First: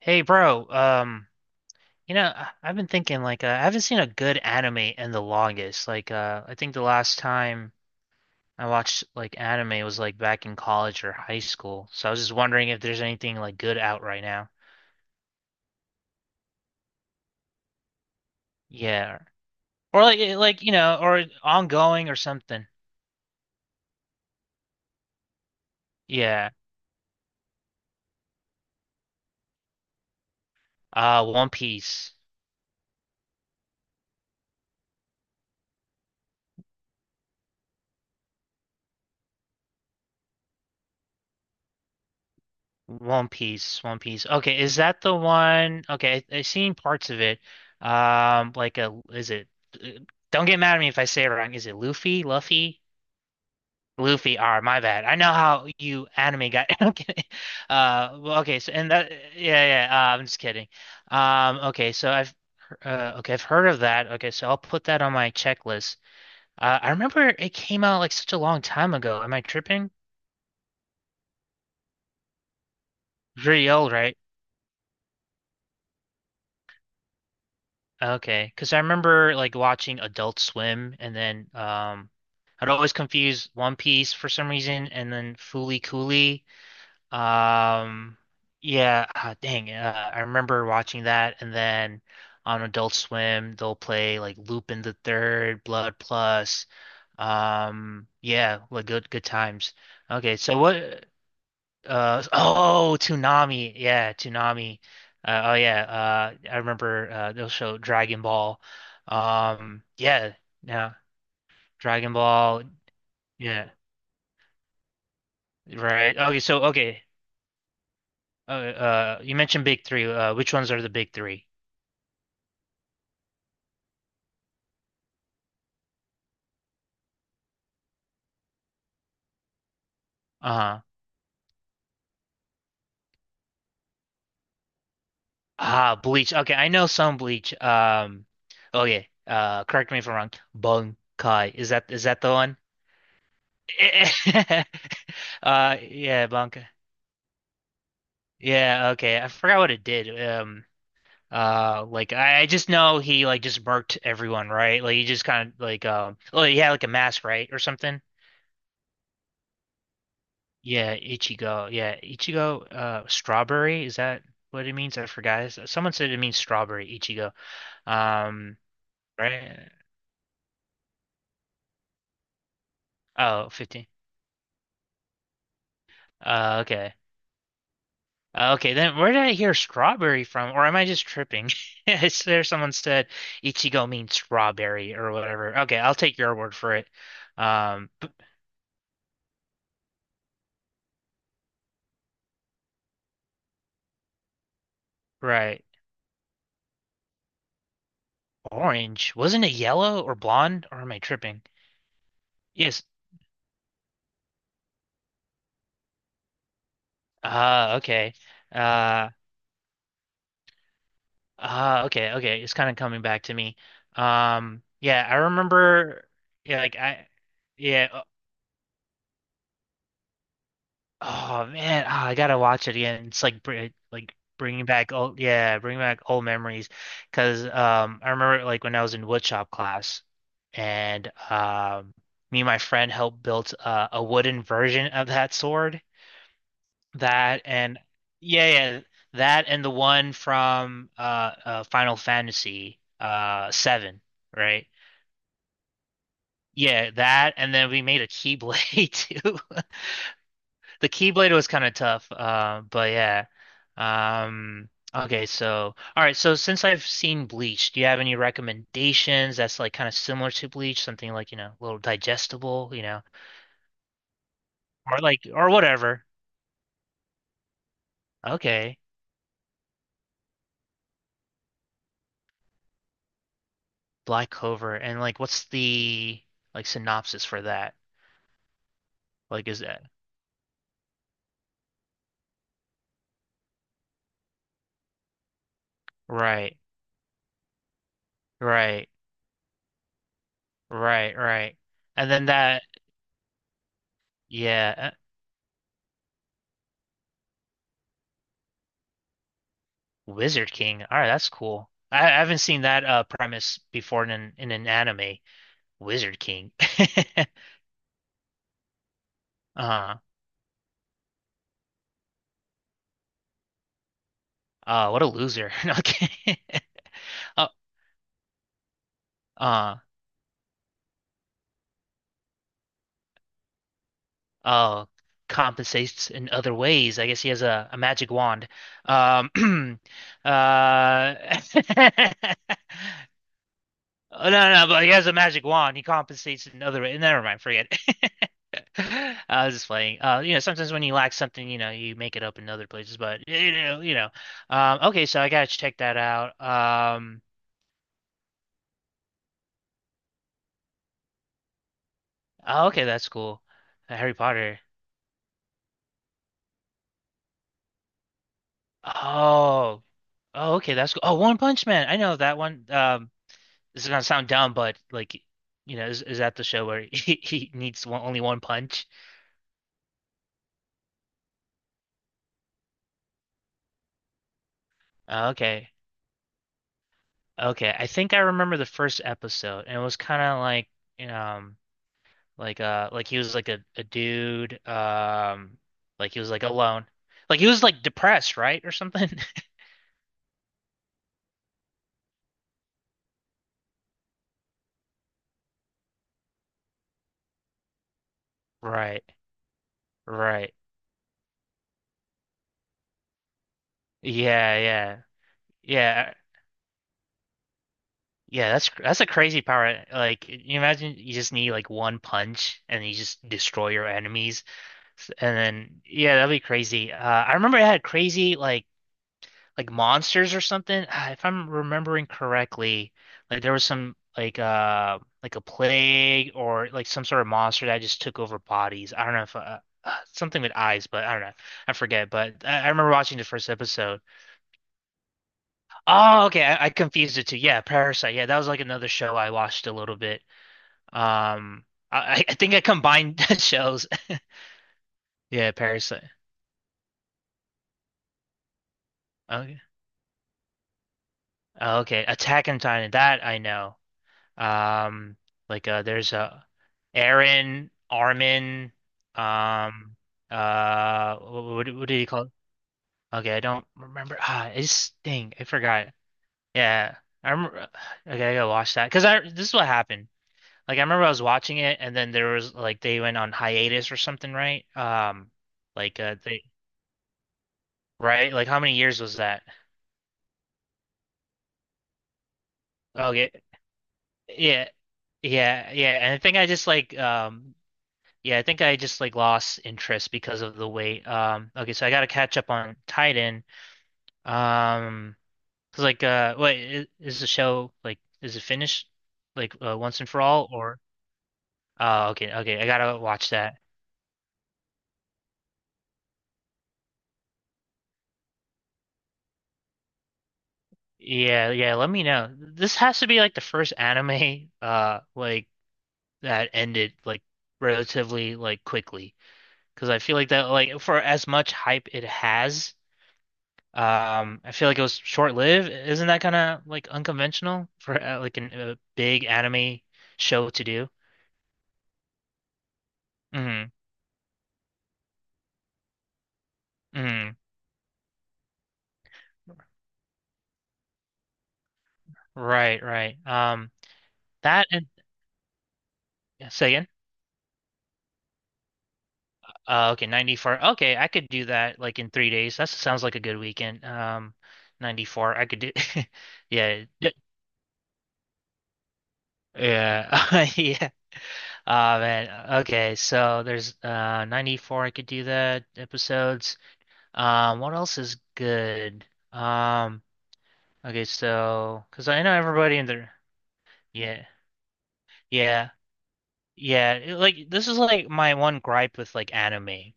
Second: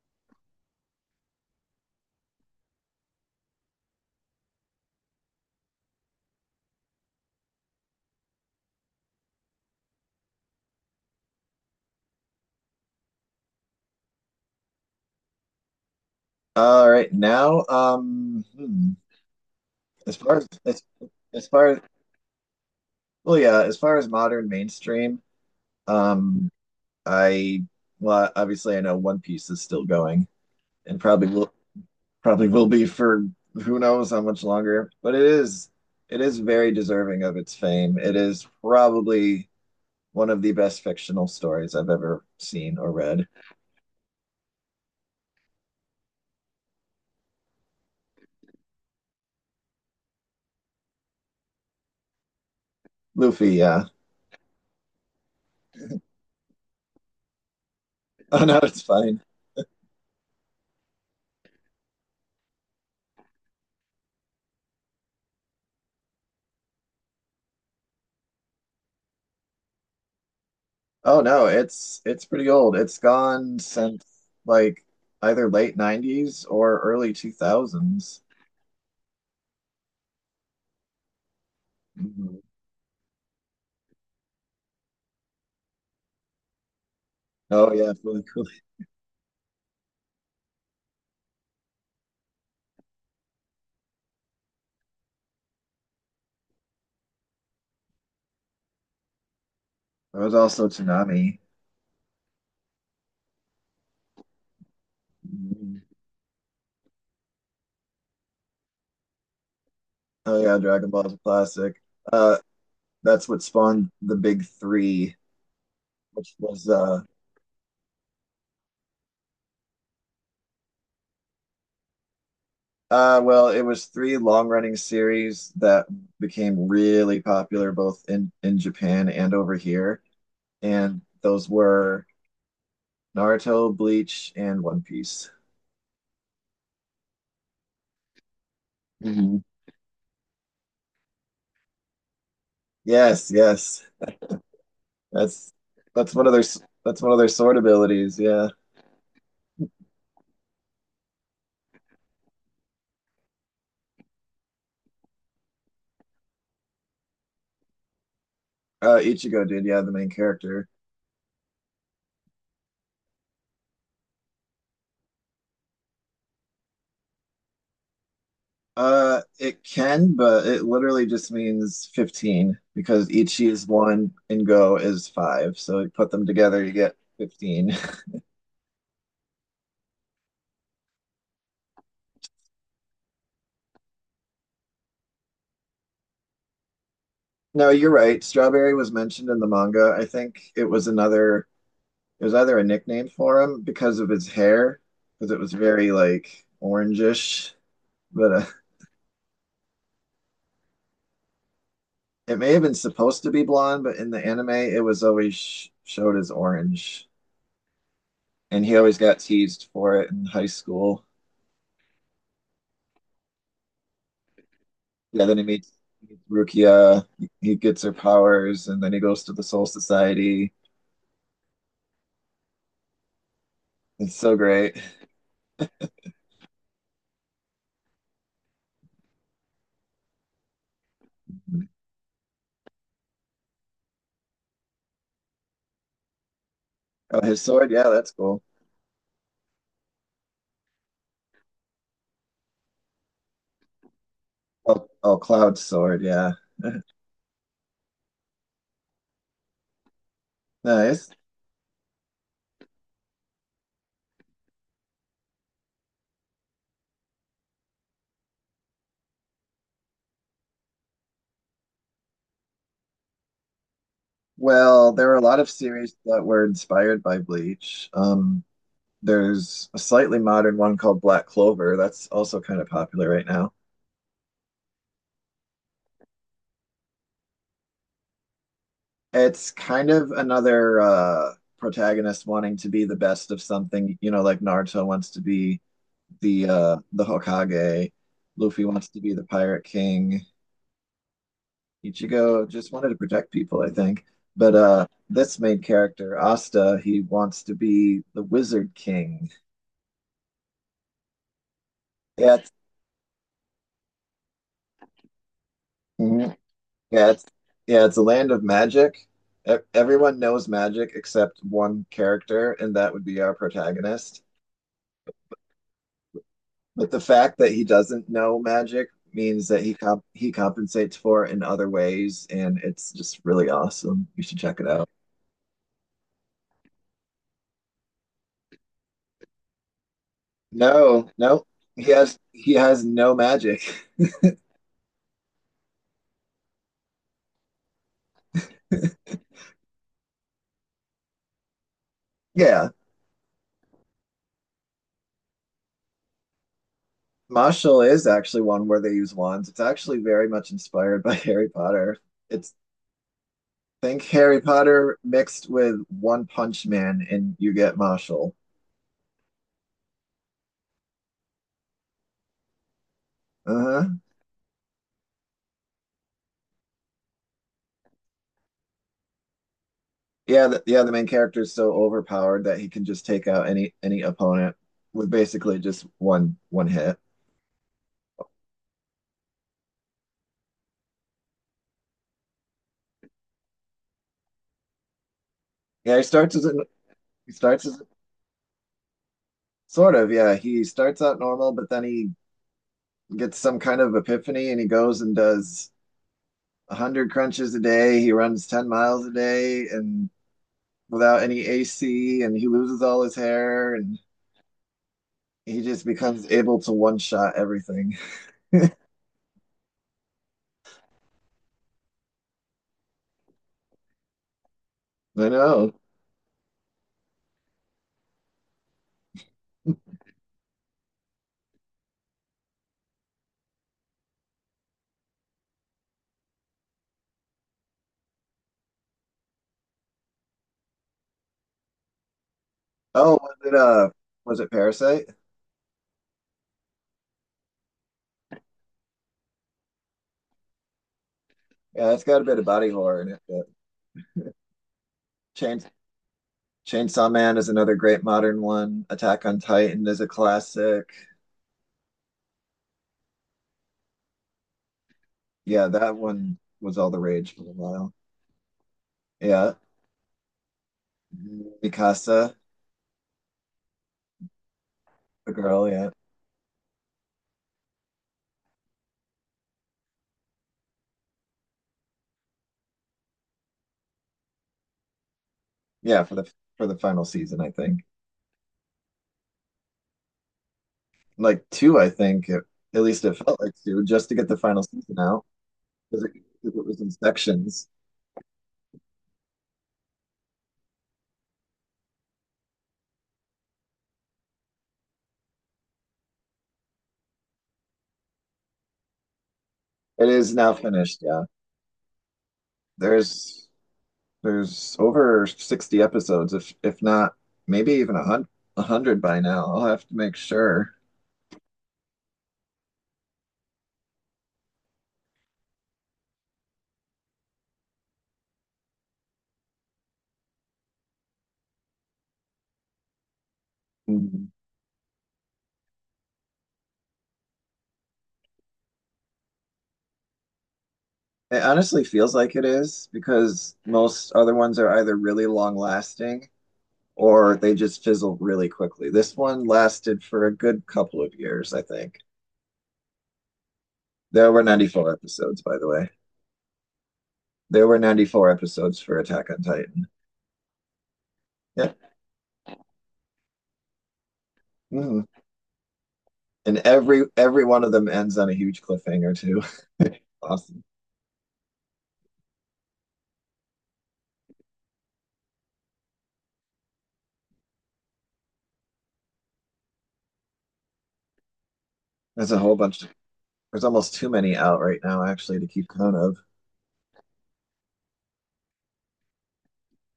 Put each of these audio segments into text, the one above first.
Hey, bro. I've been thinking I haven't seen a good anime in the longest. I think the last time I watched like anime was like back in college or high school. So I was just wondering if there's anything like good out right now. All right, now, Yeah, or as far or as far as ongoing or something. well, yeah, as far as modern mainstream, um, Yeah. I well, obviously I know One Piece is still going and probably One will Piece. probably will be for who knows how much longer, but it is very deserving of its fame. It is probably one of the best fictional stories I've ever seen or read. One Piece. One Piece. Okay, is that the one? Okay, I've seen parts of it. Like a is it? Uh, Don't get mad at me if I say it wrong. Is it Luffy? Luffy? Luffy, yeah. Luffy R, my bad. I know how you anime guy. I'm kidding. Well, Oh no, okay, so it's and that, fine. yeah, yeah, yeah. I'm just kidding. Um, okay, so I've, okay, I've heard of that. Okay, so I'll put that on my checklist. I remember it came out like such a long time ago. Am I tripping? Oh no, it's pretty old. It's gone Pretty old, since right? like either late 90s or early 2000s. Okay, because I remember like watching Adult Swim, and then Mhm. I'd always confuse One Piece for some reason, and then Fooly Cooly. Oh yeah, Um, really cool. yeah, ah, dang, I remember watching that, and then on Adult Swim, they'll play like Lupin the Third, Blood Plus. Yeah, like good times. There was Okay, so also what? Tsunami. Oh, Toonami, yeah, Toonami. Oh Mhm. yeah, I remember they'll show Dragon Ball. Yeah, Oh yeah, Dragon yeah, Ball's a classic. Dragon Uh Ball. that's what Yeah, spawned the big three, right. which Okay, so was okay. You mentioned big three. Which ones are the big three? Well, it was three long-running series that became really popular both in Japan and over here, Uh-huh. and those were Naruto, Bleach, and One Piece. Ah, Bleach. Okay, I know some Bleach. Oh yeah. Correct me if I'm wrong. Bankai. Is that the one? Yes, yes. That's that's one Yeah, of their s- Bankai. that's one of their sword abilities. Yeah. Yeah, okay. I forgot what it did. I just know he like just murked everyone, right? Like he just kind of oh, he had like a mask, right, or something. Ichigo did. Yeah, the main character. Yeah, Ichigo. Yeah, Ichigo, strawberry, is that what it means? I forgot. Someone said it means strawberry, Ichigo. Um, It right? can, but it literally just means 15 because Ichi Oh, is 15. one and Go is five. So you put them together, you get Okay. 15. Okay, then where did I hear strawberry from? Or am I just tripping? Is there someone said Ichigo means strawberry or whatever? Okay, I'll take your word for it. No, you're Um, b- right. Strawberry was mentioned in the manga. I think it was either a nickname for him because of his hair, because it was right. very like orangish, but Orange. Wasn't it yellow or blonde? Or am I tripping? it may have been Yes. supposed to be blonde, but in the anime, it was always sh showed as orange, Okay. and he always Uh, got teased for it in high school. Ah, okay, okay. It's kind of coming back to me. Yeah, I Yeah, then he meets remember. Yeah, like Rukia. I, He gets yeah. her Oh, powers, and then he goes to the Soul Society. oh, man, ah, I gotta watch it again. It's like br Like It's so bringing great. back old, yeah, bringing back old memories. Because I remember like when I was in woodshop class, and me and my friend helped build a wooden version of that sword. Oh, his That sword, and yeah, that's cool. yeah, yeah, that and the one from Final Fantasy seven, right? Oh, Cloud's sword, yeah, Yeah, that, and then we made a Keyblade too. The nice. Keyblade was kind of tough, but yeah. All right, so since I've seen Bleach, do you have any recommendations that's like kind of similar to Bleach, something like, you know, a little digestible, you know, Well, or there are a like lot of or series whatever. that were inspired by Bleach. Okay, There's a slightly modern one called Black Clover that's also kind of popular right now. Black Clover, and like, what's the like synopsis for that? Like, It's is that kind of another protagonist wanting to be the best of something, like Naruto wants to be the right, uh the Hokage, Luffy right, wants to be the Pirate King, right, right? And then Ichigo that, just wanted to protect people, I think. But yeah. this main character, Asta, he wants to be the Wizard King. Wizard King. All right, that's cool. I Yeah, haven't seen that premise before in in an anime. Wizard mhm. King. yeah, it's yeah, it's a land of magic. Uh, Everyone knows magic except one character, and that would be our protagonist. What a loser. Okay. But the fact Uh, that he doesn't know magic means that he uh, comp he compensates for it in other ways, and it's just really awesome. You should check it uh, out. Compensates in other ways. I guess he has a magic wand. Um, No, uh, no, he has he has no magic. Oh, no, no, but he has a magic wand. He compensates in other ways. Never mind, forget. I was just playing. You know, sometimes when you lack something, you know, you make it up in other Yeah, places. But you know, you know. Okay, so I gotta check that out. Marshall is actually one where they use wands. It's actually very much inspired by Harry Potter. It's Oh, okay, that's cool. Think Harry Harry Potter. Potter mixed with One Punch Man, and you get Marshall. Oh, oh, okay, that's cool. Oh, One Punch Man. I know that one. This Uh-huh. is gonna sound dumb, but like, you know, is that the show where he needs only one punch? Yeah, the main character is so overpowered that he can just take out any opponent with basically Okay, just one hit. okay. I think I remember the first episode, and it was kind of like, um. Like he was like a dude, Yeah, he like he was starts like as a, alone. he Like he was starts as like depressed, right? Or something. sort of, yeah, he starts out normal, but then he gets some kind of epiphany and he goes and does 100 crunches a day. He runs 10 Right. miles a day and Right. without any AC and he loses all his hair and Yeah, yeah. he just Yeah. becomes able to one shot everything. Yeah, that's that's a crazy power. Like you imagine you just need like one punch and you just destroy your enemies. I And know. then yeah, that'd be crazy. I remember it had crazy like monsters or something. Ah, if I'm remembering correctly, like there was some like a plague or like some sort of monster that just took over bodies. I don't know if something with eyes, but I don't know. I forget. But I remember Oh, watching the was first it uh episode. was it Parasite? Oh, okay. I confused it too. Yeah, Parasite. Yeah, that was like another show I watched a little bit. Um, Yeah, it's got a I bit of think I body horror in it, combined but shows. Yeah, changed Parasite. Chainsaw Man is another great modern one. Attack on Okay. Titan is a classic. Okay. Attack on Titan. That I know. Um, Yeah, like that there's one a was all the rage for a Aaron, while. Armin, Yeah. um, what do you Mikasa, call it? Okay, I don't remember. Ah, it's the thing. I girl, forgot. yeah. Yeah, I remember. Okay, I gotta watch that because I this is what happened. Like I remember I was watching it, and then there was like they went on hiatus or something, right? Like Yeah, for the they for the final season, I think. Right? Like how many years was that? Like two, I think, at least it Okay, felt like two, just to get the final yeah, season out. yeah, yeah. Because it, And I think I 'Cause it just was in sections. yeah, I think I just like lost interest because of the weight. Okay, so I got to catch up on Titan. Um, 'Cause, like, what is the show like? Is it finished once It and for is all, now or? finished, yeah. Oh, okay, okay, I gotta watch There's that. there's over 60 episodes, if not maybe even a hundred by now. I'll have to make sure. Yeah, yeah. Let me know. This has to be like the first anime, like that ended like relatively like quickly, because I feel like that like for as much hype it has. I feel like it was short-lived. Isn't that kind of like unconventional for a big anime show to do? It honestly feels like it is because Mm, most other ones are either really long lasting or mm, they just fizzle really quickly. This one lasted for a good couple of years, I think. right, right. There were That and 94 episodes, by the way. yeah, say again. There were 94 episodes for Attack on Titan. Okay, 94. Okay, I could do Yeah, that like in 3 days. That sounds like a good weekend. Hmm 94. I could do. And Yeah, every yeah, every one of them ends on a huge cliffhanger too. yeah. Awesome. Yeah. Oh man. Okay, so there's 94. I could do that episodes. What else is good? Um. Okay, so because I There's know a whole everybody bunch. in there. There's almost too Yeah, many out right now, actually, to keep yeah, count of. yeah. Like this is like my one gripe with like anime,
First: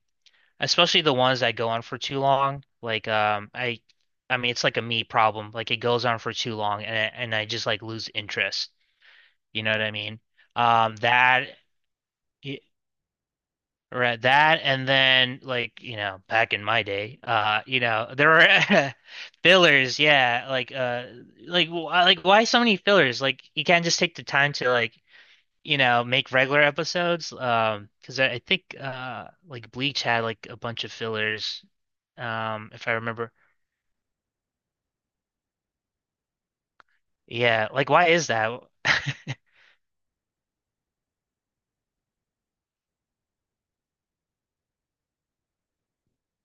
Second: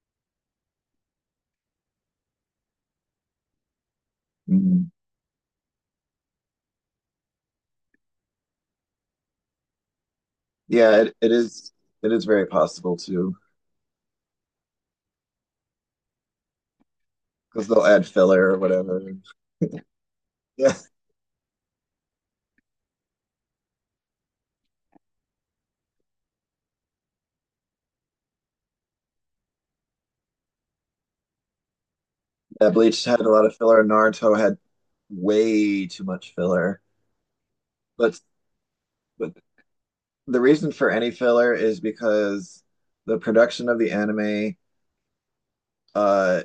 especially the ones that go on for too long. I mean, it's like a Mhm. me problem. Like it goes on for too long, and I just like lose interest. You know what I mean? Um, Yeah, it that. is. It is very y- possible too, Right, that and then like you know back in my day because you they'll add know there filler or were whatever. fillers yeah Yeah. Like why so many fillers like you can't just take the time to like you know, make regular episodes. I think like Bleach had like a bunch of fillers, Yeah, if I Bleach had a remember. lot of filler. Naruto had way too much filler. Yeah, like why But is that? but the reason for any filler is because the production of the anime uh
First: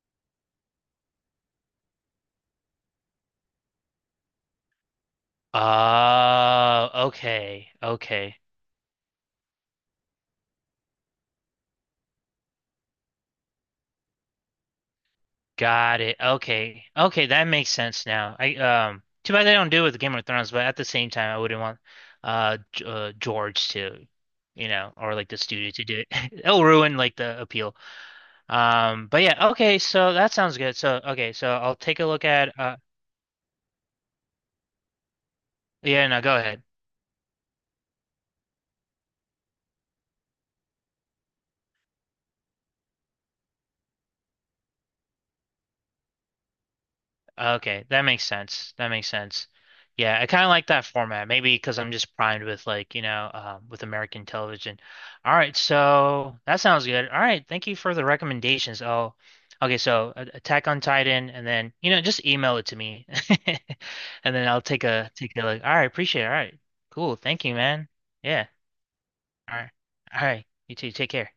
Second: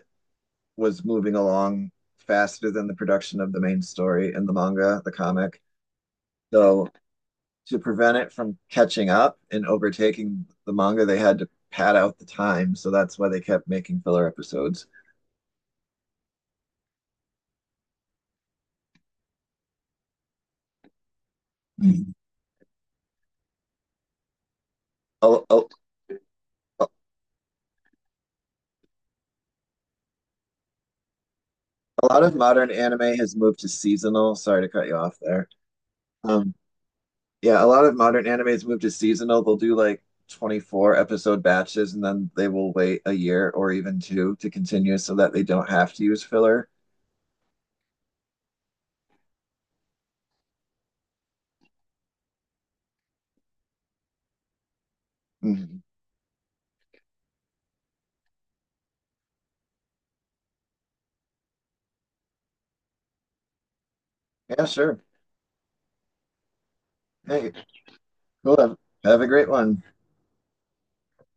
was moving along faster than the production of the main story in the manga, the comic. So Oh, okay, to prevent it okay. from catching up and overtaking the manga, they had to pad out the time. So that's why they kept making filler episodes. Got it. Okay. Okay, that makes sense now. I Too bad they don't do it with Game of Thrones, but at the same time I wouldn't want Mhm. G George to, you know, or A, like the a, studio to do it. It'll ruin like the appeal. But Yeah, okay, so that sounds good. So okay, so I'll take a a lot look of at modern anime has moved to seasonal. Sorry to cut you off there. yeah, no, go Um, ahead. Yeah, a lot of modern animes move to seasonal. They'll do like 24 episode batches and then they will wait a year or even two to continue so that they don't have to use filler. Okay, that makes sense. That makes sense. Yeah, I kind of like that format. Maybe because I'm just primed with like, you know, with American television. All right, Mhm. so that sounds good. All right, thank you for the recommendations. Oh, okay, so Attack on Titan, and then you know, just email it to me, and then I'll Yeah, take sure. a take a look. All right, appreciate it. All right, cool. Thank Hey, you, man. Yeah. cool. Have a great All right. one. All right. You too. Take care.